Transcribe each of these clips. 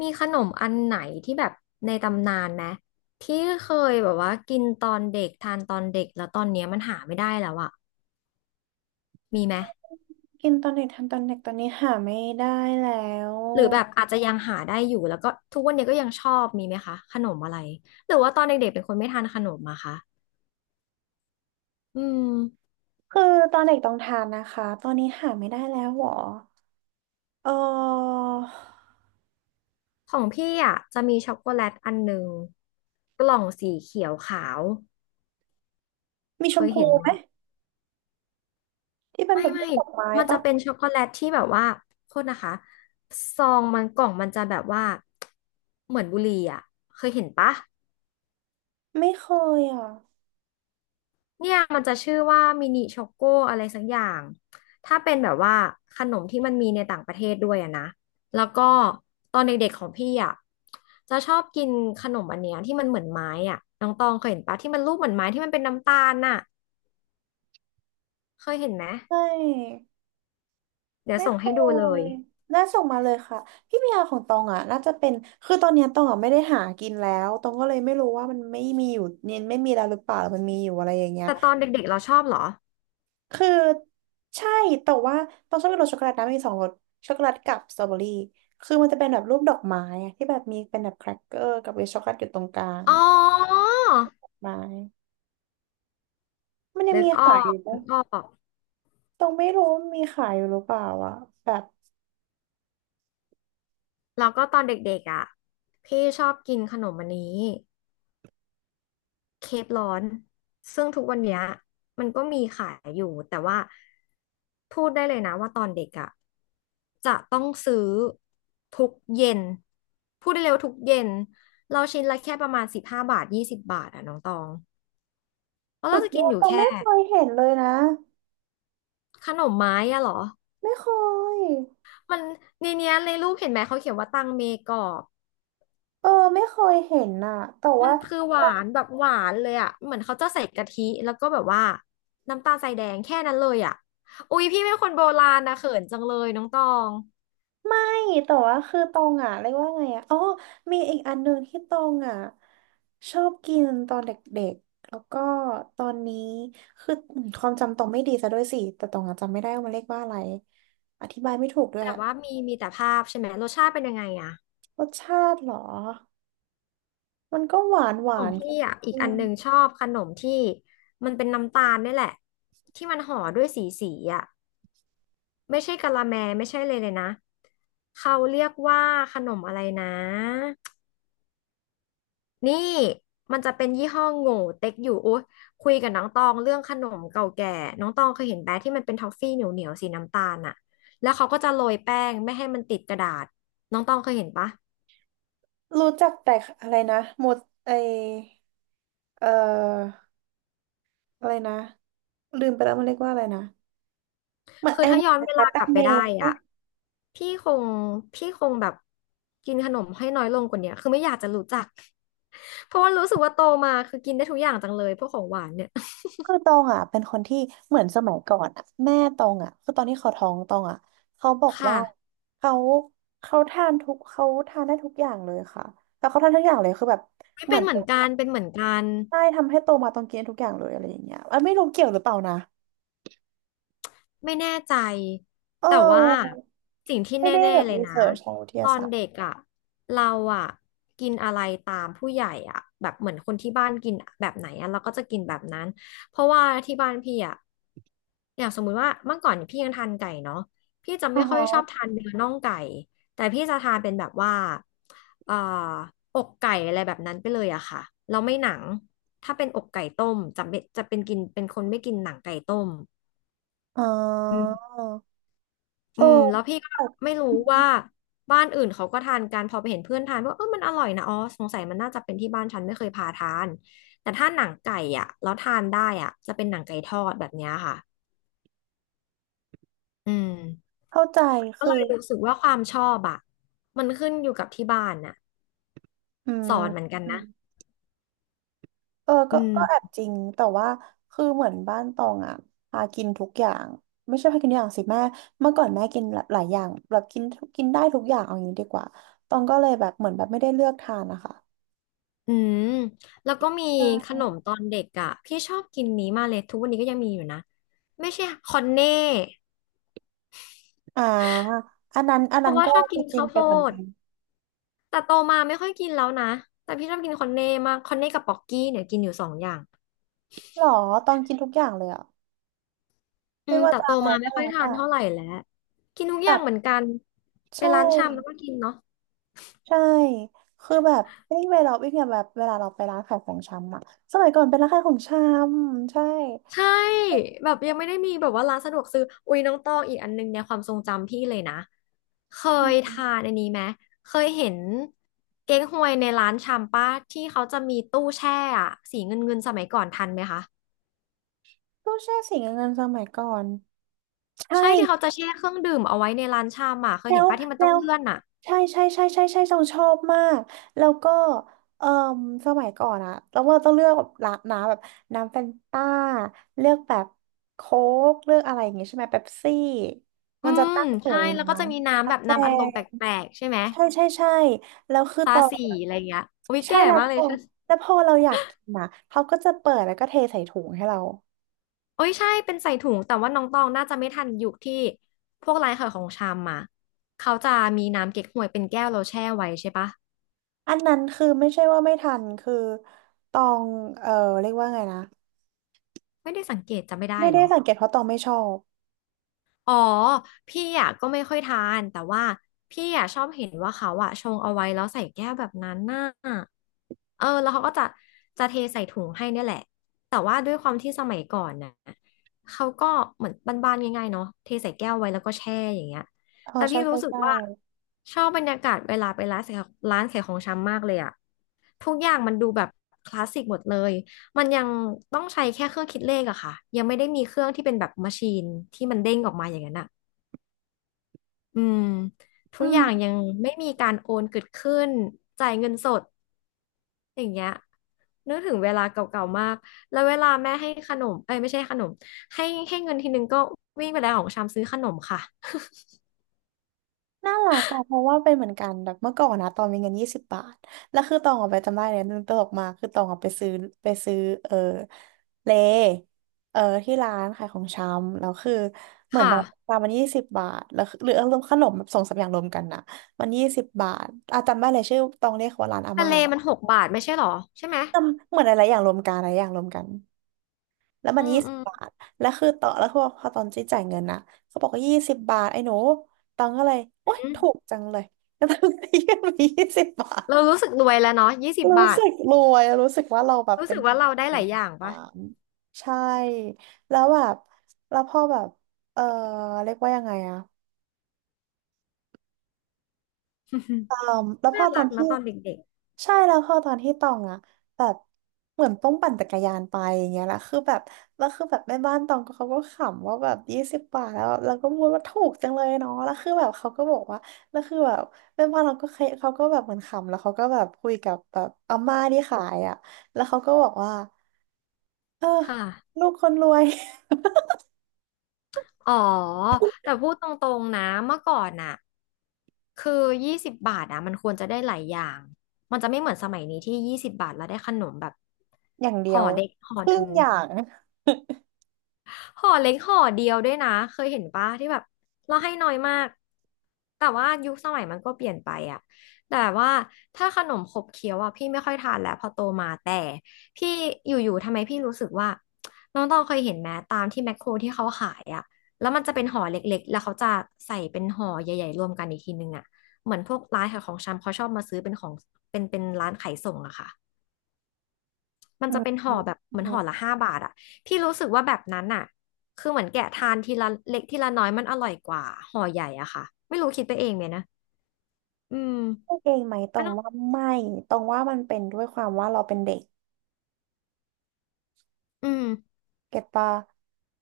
มีขนมอันไหนที่แบบในตำนานไหมที่เคยแบบว่ากินตอนเด็กทานตอนเด็กแล้วตอนเนี้ยมันหาไม่ได้แล้วอะมีไหมกินตอนเด็กทานตอนเด็กตอนนี้หาไม่ได้แล้วหรือแบบอาจจะยังหาได้อยู่แล้วก็ทุกวันเนี้ยก็ยังชอบมีไหมคะขนมอะไรหรือว่าตอนเด็กๆเป็นคนไม่ทานขนมอะคะอืมคือตอนเด็กต้องทานนะคะตอนนี้หาไม่ได้แล้วหรอเออของพี่อะจะมีช็อกโกแลตอันหนึ่งกล่องสีเขียวขาวมีชเคมยพูเห็นไหมนะ ที่เป็นไม่แบบรูไม่ปดอกไม้มันจะปะเป็นช็อกโกแลตที่แบบว่าโทษนะคะซองมันกล่องมันจะแบบว่าเหมือนบุหรี่อ่ะเคยเห็นปะไม่เคยอ่ะเนี่ยมันจะชื่อว่ามินิช็อกโกอะไรสักอย่างถ้าเป็นแบบว่าขนมที่มันมีในต่างประเทศด้วยอะนะแล้วก็ตอนเด็กๆของพี่อ่ะจะชอบกินขนมอันเนี้ยที่มันเหมือนไม้อ่ะน้องตองเคยเห็นปะที่มันรูปเหมือนไม้ที่มันเป็นน้ำตาลน่ะเคยเห็นไหมไม่เดี๋ยวไม่ส่งเคให้ดูเลยยน่าส่งมาเลยค่ะพี่พิยาของตองอ่ะน่าจะเป็นคือตอนเนี้ยตองอ่ะไม่ได้หากินแล้วตองก็เลยไม่รู้ว่ามันไม่มีอยู่เนี่ยไม่มีแล้วหรือเปล่ามันมีอยู่อะไรอย่างเงี้ย แต่ตอนเด็กๆเราชอบเหรอคือใช่แต่ว่าต้องชอบกินรสช็อกโกแลตนะมีสองรสช็อกโกแลตกับสตรอเบอรี่คือมันจะเป็นแบบรูปดอกไม้อะที่แบบมีเป็นแบบแครกเกอร์กับมีช็อกโกแลตอยู่ตรงกลางอ๋อะอ ไม้มันยังนึกมีออขายอกยู่นึปะกออกต้องไม่รู้มีขายอยู่หรือเปล่าอะแบบแล้วก็ตอนเด็กๆอ่ะพี่ชอบกินขนมอันนี้เคกร้อนซึ่งทุกวันเนี้ยมันก็มีขายอยู่แต่ว่าพูดได้เลยนะว่าตอนเด็กอ่ะจะต้องซื้อทุกเย็นพูดได้เร็วาทุกเย็นเราชิ้นละแค่ประมาณ15 บาท20 บาทอ่ะน้องตองแล้วสุเราดจะยกินอดอยู่ต้องแค่ไม่เคยเห็นเลยนะขนมไม้อะเหรอไม่เคยมันในเนี้ยในรูปเห็นไหมเขาเขียนว่าตังเมกอบ เออไม่เคยเห็นอะแต่มัว่า นคือหวานแบบหวานเลยอ่ะเหมือนเขาจะใส่กะทิแล้วก็แบบว่าน้ำตาลทรายแดงแค่นั้นเลยอ่ะอุ๊ยพี่เป็นคนโบราณนะเขินจังเลยน้องตอง นี่แต่ว่าคือตองอ่ะเรียกว่าไงอ่ะอ๋อมีอีกอันหนึ่งที่ตองอ่ะชอบกินตอนเด็กๆแล้วก็ตอนนี้คือความจำตองไม่ดีซะด้วยสิแต่ตองอ่ะจำไม่ได้ว่ามันเรียกว่าอะไรอธิบายไม่ถูกด้วยแต่ว่ามีแต่ภาพใช่ไหมรสชาติเป็นยังไงอ่ะรสชาติเหรอมันก็หวานหวาของนเคพี่อ่ะอี็กอันมหนึ่งชอบขนมที่มันเป็นน้ำตาลนี่แหละที่มันห่อด้วยสีสีอ่ะไม่ใช่กะละแมไม่ใช่เลยนะเขาเรียกว่าขนมอะไรนะ นี่มันจะเป็นยี่ห้อโง่เต็กอยู่อุ๊ยคุยกับน้องตองเรื่องขนมเก่าแก่น้องตองเคยเห็นแบะที่มันเป็นทอฟฟี่เหนียวเหนียวสีน้ำตาลอะแล้วเขาก็จะโรยแป้งไม่ให้มันติดกระดาษน้องตองเคยเห็นปะๆรู้จักแต่อะไรนะหมดไอเอ่ออะไรนะลืมไปแล้วมันเรียกว่าอะไรนะเหมือนคือไอหถ้าย้อวานนเวคลาลากตัลังบไปเมได้ย์ อ่ะพี่คงพี่คงแบบกินขนมให้น้อยลงกว่าเนี้ยคือไม่อยากจะรู้จัก เพราะว่ารู้สึกว่าโตมาคือกินได้ทุกอย่างจังเลยพวกของหวานเนี่ย คือตองอ่ะเป็นคนที่เหมือนสมัยก่อนอ่ะแม่ตองอ่ะคือตอนที่เขาท้องตองอ่ะเขาบอก ว่าค่ะเขาเขาทานทุกเขาทานได้ทุกอย่างเลยค่ะแต่เขาทานทุกอย่างเลยคือแบบไม่เหเป็มือนนเหมือนกันเป็นเหมือนกัน ได้ทำให้โตมาตองกินทุกอย่างเลยอะไรอย่างเงี้ยอันไม่รู้เกี่ยวหรือเปล่านะไม่แน่ใจเอแต่ว่าอสิ่งที่แไม่ได้น่แบบๆเลยรีนะเสิร์ชทางวิทตยาอนศาสตร์เด็กอ่ะเราอ่ะกินอะไรตามผู้ใหญ่อ่ะแบบเหมือนคนที่บ้านกินแบบไหนอ่ะเราก็จะกินแบบนั้นเพราะว่าที่บ้านพี่อ่ะอย่างสมมุติว่าเมื่อก่อนเนี่ยพี่ยังทานไก่เนาะพี่จะอ๋อไม่ค่อยชอบฮะทานเนื้อน่องไก่แต่พี่จะทานเป็นแบบว่าเอ่อกไก่อะไรแบบนั้นไปเลยอะค่ะเราไม่หนังถ้าเป็นอกไก่ต้มจะเป็นกินเป็นคนไม่กินหนังไก่ต้ม อ๋ออืเอมอแล้วพี่ก็ไม่รู้ว่าบ้านอื่นเขาก็ทานกันพอไปเห็นเพื่อนทานว่าเออมันอร่อยนะอ๋อสงสัยมันน่าจะเป็นที่บ้านฉันไม่เคยพาทานแต่ถ้าหนังไก่อ่ะแล้วทานได้อ่ะจะเป็นหนังไก่ทอดแบบเนี้ยค่ะอืมเข้าใจก็คือเลยรู้สึกว่าความชอบอ่ะมันขึ้นอยู่กับที่บ้านน่ะอืสอนเหมือนกันนะม เอออืก็ก็แอบมจริงแต่ว่าคือเหมือนบ้านตองอ่ะพากินทุกอย่างไม่ใช่พากินทุกอย่างสิแม่เมื่อก่อนแม่กินหลาหลายอย่างแบบกินกินได้ทุกอย่างเอาอย่างนี้ดีกว่าตองก็เลยแบบเหมือนแบบไม่ได้เลือกทานนะคะอืมแล้วก็มีขใช่นมตอนเด็กอ่ะพี่ชอบกินนี้มากเลยทุกวันนี้ก็ยังมีอยู่นะไม่ใช่คอนเน่อ่าอันนั้นอันเพนั้ราะนว่าก็ชอบจกินริงข้าวๆโพเป็นเหมือนด กันแต่โตมาไม่ค่อยกินแล้วนะแต่พี่ชอบกินคอนเน่มากคอนเน่กับป๊อกกี้เนี่ยกินอยู่สองอย่างหรอตองกินทุกอย่างเลยอ่ะอืไม่มว่าแต่จะโตอะไรมาก็ไม่แล้ค่อยวทาแต่นเท่าไหร่แล้วกินทุกอย่างแบบเหมือนกันไปใช่ร้านชำแล้วก็กินเนาะใช่คือแบบวิ่งเวลาวิ่งเนี่ยแบบเวลาเราไปร้านขายของชำอ่ะสมัยก่อนเป็นร้านขายของชำใช่ ใช่แบบยังไม่ได้มีแบบว่าร้านสะดวกซื้ออุ้ยน้องตองอีกอันนึงในความทรงจำพี่เลยนะเคยทานอันนี้ไหมเคยเห็นเก๊กฮวยในร้านชำป้าที่เขาจะมีตู้แช่อะเงินเงินสมัยก่อนทันไหมคะตู้แช่สีเงินสมัยก่อนใช่ใช่ที่เขาจะแช่เครื่องดื่มเอาไว้ในร้านชำอ่ะเคยแล้เห็นวป้าที่มันแล้ต้องวเลื่อนอ่ะ ใช่ใช่ใช่ใช่ใช่ต้องชอบมากแล้วก็เอ่อสมัยก่อนอะแล้วเราต้องเลือกแบบร้านน้ำแบบน้ำแฟนต้าเลือกแบบโค้กเลือกอะไรอย่างงี้ใช่ไหมเป๊ปซี่อืมันจะมตั้งอยู่ใช่ในแล้วก็น้จะมีำน้ำกาแบบแฟน้ำอัดลมแปลกๆใช่ไหมใช่ใช่ใช่แล้วคือตตาอนสีอะอะไรอย่างเงี้ยโอ้ยใช่แก่แล้วมากพเลยอใช่แล้วพอเราอยากกินอะเขาก็จะเปิดแล้วก็เทใส่ถุงให้เรา โอ้ยใช่เป็นใส่ถุงแต่ว่าน้องตองน่าจะไม่ทันยุคที่พวกร้านขายของชำมาเขาจะมีน้ำเก๊กฮวยเป็นแก้วเราแช่ไว้ใช่ปะอันนั้นคือไม่ใช่ว่าไม่ทันคือตองเออเรียกว่าไงนะไม่ได้สังเกตจำไม่ได้ไม่เหรได้อ สังเกตเพราะตองไม่ชอบอ๋อพี่อ่ะก็ไม่ค่อยทานแต่ว่าพี่อ่ะชอบเห็นว่าเขาอ่ะชงเอาไว้แล้วใส่แก้วแบบนั้นน่ะเออแล้วเขาก็จะเทใส่ถุงให้เนี่ยแหละแต่ว่าด้วยความที่สมัยก่อนน่ะเขาก็เหมือนบ้านๆง่ายๆเนาะเทใส่แก้วไว้แล้วก็แช่อย่างเงี้ยเออแต่ใช่พี่ใช่รู้สึกใช่ว่าชอบบรรยากาศเวลาไปร้านขายของชำมากเลยอ่ะทุกอย่างมันดูแบบคลาสสิกหมดเลย มันยังต้องใช้แค่เครื่องคิดเลขอะค่ะยังไม่ได้มีเครื่องที่เป็นแบบมาชีนที่มันเด้งออกมาอย่างนั้นอะอืมทุอืกอมย่างยังไม่มีการโอนเกิดขึ้นจ่ายเงินสดอย่างเงี้ยนึกถึงเวลาเก่าๆมากแล้วเวลาแม่ให้ขนมเอ้ยไม่ใช่ขนมให้ให้เงินทีนึงก็วิ่งไปแล้วของชามซื้อขนมค่ะน่ารักอะเพราะว่าเป็นเหมือนกันแบบเมื่อก่อนนะตองมีเงินยี่สิบบาทแล้วคือตองออกไปจำได้เลยมันตลกมากคือตองออกไปไปซื้อเออเลเออที่ร้านขายของชำแล้วคือเหมือนแบบค่ะตามมันยี่สิบบาทแล้วคือหรืออารมณ์ขนมแบบสองสามอย่างรวมกันนะมันยี่สิบบาทอ่จำได้เลยชื่อตองเรียกว่าร้านอาทะม่าเลมัน6 บาทไม่ใช่หรอใช่ไหมจำเหมือนอะไรอย่างรวมกันอะไรอย่างรวมกัน แล้วมัอืนมยี่สิอืบมบาท แล้วคือต่อแล้วคือพอตอนจี้จ่ายเงินนะเขาบอกว่ายี่สิบบาทไอ้หนูตองก็เลย โอ๊ยอืมถูกจังเลยแล้วตองก็ยื่นไปยี่สิบบาท เรารู้สึกรวยแล้วเนาะยี่สิบรู้บาทสึกรวยรู้สึกว่าเราแบบรู้เป็สึนกว่าเราได้หลายอย่างอ่าปะ ใช่ แล้วแบบแล้วพอแบบ เออเรียกว่ายังไงอะ อืมแล้ว พน่าอตอรันกนะที่ตอนเด็กใช่แล้วพอตอนที่ตองอะแบบเหมือนต้องปั่นจักรยานไปอย่างเงี้ยแหละคือแบบแล้วคือแบบแม่บ้านตองก็เขาก็ขำว่าแบบยี่สิบบาทแล้วแล้วก็พูดว่าถูกจังเลยเนาะแล้วคือแบบเขาก็บอกว่าแล้วคือแบบแม่บ้านเราก็เคยเขาก็แบบเหมือนขำแล้วเขาก็แบบคุยกับแบบอาม่าที่ขายอะแล้วเขาก็บอกว่าเออๆค่ะ ลูกคนรวย อ๋อแต่พูดตรงๆนะเมื่อก่อนน่ะคือยี่สิบบาทอ่ะมันควรจะได้หลายอย่างมันจะไม่เหมือนสมัยนี้ที่ยี่สิบบาทแล้วได้ขนมแบบอย่างเดียห่อวเด็กห่อคหรึ่นึ่งง อย่าง ห่อเล็กห่อเดียวด้วยนะเคยเห็นปะที่แบบเราให้น้อยมากแต่ว่ายุคสมัยมันก็เปลี่ยนไปอะแต่ว่าถ้าขนมขบเคี้ยวอะพี่ไม่ค่อยทานแล้วพอโตมาแต่พี่อยู่ๆทำไมพี่รู้สึกว่าน้องตองเคยเห็นไหมตามที่แมคโครที่เขาขายอะแล้วมันจะเป็นห่อเล็กๆแล้วเขาจะใส่เป็นห่อใหญ่ๆรวมกันอีกทีนึงอะเหมือนพวกร้านขายของชำเขาชอบมาซื้อเป็นของเป็นร้านขายส่งอะค่ะ มันอืจะเป็นห่อแบบเหมือนห่อละม 5 บาทอะที่รู้สึกว่าแบบนั้นอะคือเหมือนแกะทานทีละเล็กทีละน้อยมันอร่อยกว่าห่อใหญ่อะค่ะไม่รู้คิดไปเองไหมนะอืมพูดเองไหมตรมันงต้องว่าไม่ตรงว่ามันเป็นด้วยความว่าเราเป็นเด็กอืมเก็ตปะ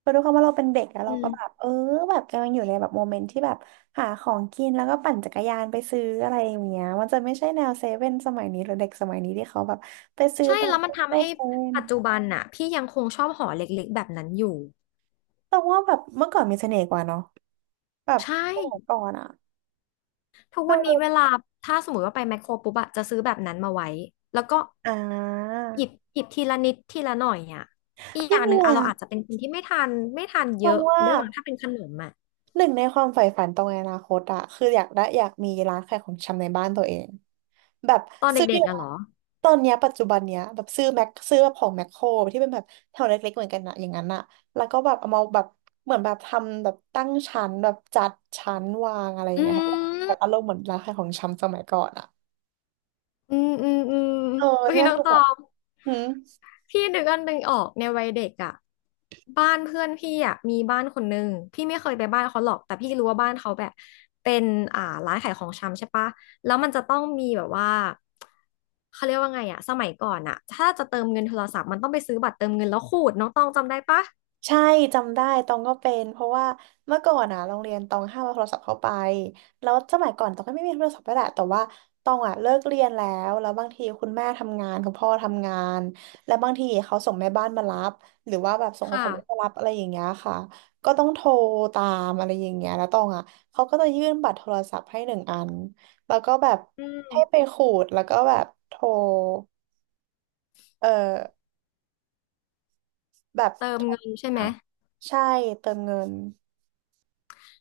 คือด้วยความว่าเราเป็นเด็กแล้วอืเราก็แบบมแบบกำลังอยู่ในแบบโมเมนต์ที่แบบหาของกินแล้วก็ปั่นจักรยานไปซื้ออะไรอย่างเงี้ยมันจะไม่ใช่แนวเซเว่นสมัยนี้หรือเด็กสมัยนี้ที่เขาแบบไปซื้อใช่ตามแล้วมัซุนปเปอทำร์ให้เซเว่นปัจจุบันน่ะพี่ยังคงชอบห่อเล็กๆแบบนั้นอยู่ตรงว่าแบบเมื่อก่อนมีเสน่ห์กว่าเนาะแบบใช่สมัยก่อนอะทุกวันนี้คือเวลาถ้าสมมติว่าไปแมคโครปุ๊บอะจะซื้อแบบนั้นมาไว้แล้วก็อ่าหยิบทีละนิดทีละหน่อยอะอีกอพี่ย่างหเมีนึ่งยอะเราอาจจะเป็นคนที่ไม่ทานตเยรงอะว่า ด้วยมั้งถ้าเป็นขนมอะหนึ่งในความใฝ่ฝันตรงในอนาคตอะคืออยากได้อยากมีร้านขายของชำในบ้านตัวเองแบบตอนซื้อเด็กๆอะเหรอ ตอนเนี้ยปัจจุบันเนี้ยแบบซื้อแม็กซื้อแบบของแมคโครที่เป็นแบบแถวเล็กๆเหมือนกันอะอย่างนั้นอะแล้วก็แบบเอามาแบบเหมือนแบบทำแบบตั้งชั้นแบบจัดชั้นวางอะไรอย่าอืงเงี้ยให้แบบอารมมณ์เหมือนร้านขายของชำสมัยก่อนอะอืมอืมอืมเอออุ้ยเนี่ยน้องคือตแบอบงหืม พี่นึกอันหนึ่งออกในวัยเด็กอ่ะบ้านเพื่อนพี่อ่ะมีบ้านคนนึงพี่ไม่เคยไปบ้านเขาหรอกแต่พี่รู้ว่าบ้านเขาแบบเป็นร้านขายของชำใช่ปะแล้วมันจะต้องมีแบบว่าเขาเรียกว่าไงอ่ะสมัยก่อนอ่ะถ้าจะเติมเงินโทรศัพท์มันต้องไปซื้อบัตรเติมเงินแล้วขูดน้องตองจำได้ปะใช่จำได้ตองก็เป็นเพราะว่าเมื่อก่อนอะโรงเรียนตองห้ามเอาโทรศัพท์เข้าไปแล้วสมัยก่อนตองก็ไม่มีโทรศัพท์ก็แหละแต่ว่าตองอะเลิกเรียนแล้วแล้วบางทีคุณแม่ทำงานคุณพ่อทำงานแล้วบางทีเขาส่งแม่บ้านมารับหรือว่าแบบส่งคนค่ะขับรถมารับอะไรอย่างเงี้ยค่ะก็ต้องโทรตามอะไรอย่างเงี้ยแล้วตองอะเขาก็จะยื่นบัตรโทรศัพท์ให้หนึ่งอันแล้วก็แบบอืมให้ไปขูดแล้วก็แบบโทรเออแบบเติโทมรเงินใช่ไหม หาใช่เติมเงิน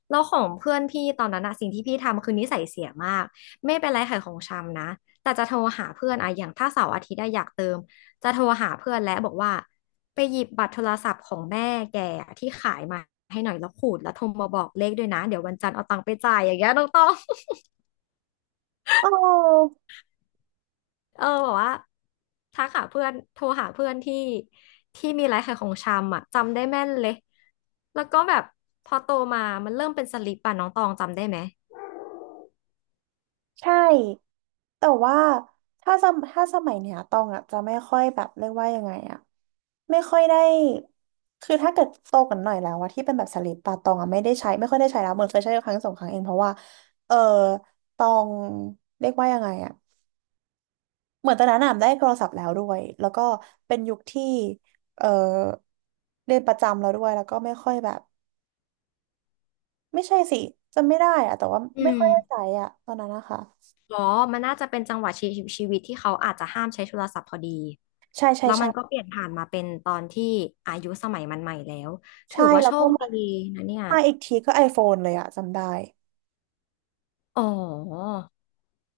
แล้วของเพื่อนพี่ตอนนั้นอะสิ่งที่พี่ทำคือนิสัยเสียมากไม่เป็นไรขายของชำนะแต่จะโทรหาเพื่อนอะอย่างถ้าเสาร์อาทิตย์อะอยากเติมจะโทรหาเพื่อนและบอกว่าไปหยิบบัตรโทรศัพท์ของแม่แกอะที่ขายมาให้หน่อยแล้วขูดแล้วโทรมาบอกเลขด้วยนะเดี๋ยววันจันทร์เอาตังค์ไปจ่ายอย่างเงี้ยน้องต้อง เออ เออบอกว่าทักหาเพื่อนโทรหาเพื่อนที่มีร้านขายของชำอะจำได้แม่นเลยแล้วก็แบบพอโตมามันเริ่มเป็นสลิปป่ะน้องตองจำได้ไหมใช่แต่ว่าถ้าสมัยเนี้ยตองอ่ะจะไม่ค่อยแบบเรียกว่ายังไงอ่ะไม่ค่อยได้คือถ้าเกิดโตกว่าหน่อยแล้วอะที่เป็นแบบสลิปปะตองอ่ะไม่ได้ใช้ไม่ค่อยได้ใช้แล้วเหมือนเคยใช้ครั้งสองครั้งเองเพราะว่าเออตองเรียกว่ายังไงอ่ะเหมือนตอนนั้นอะได้โทรศัพท์แล้วด้วยแล้วก็เป็นยุคที่เออเรียนประจำแล้วด้วยแล้วก็ไม่ค่อยแบบไม่ใช่สิจำไม่ได้อะแต่ว่าอืไม่ม ค่อยได้ใช้อะตอนนั้นนะคะอ๋อ มันน่าจะเป็นจังหวะชีวิตที่เขาอาจจะห้ามใช้โทรศัพท์พอดีใช่ใช่แล้วมัใช่ นก็เปลี่ยนผ่านมาเป็นตอนที่อายุสมัยมันใหม่แล้วถืใช่อว่าแล้วโชก็คมาดีนะเนี่ยมาอีกทีก็ iPhone เลยอะจำได้อ๋อ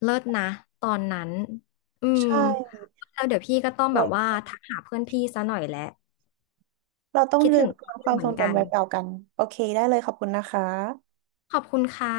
เลิศนะตอนนั้นอืมใช่แล้วเดี๋ยวพี่ก็ต้องแบเว้บยว่าทักหาเพื่อนพี่ซะหน่อยแหละเราต้องคิดลืถึมงเขาอคยู่วามเหมืทรอนงกัจำนไว้เปล่ากันโอเคได้เลยขอบคุณนะคะขอบคุณค่ะ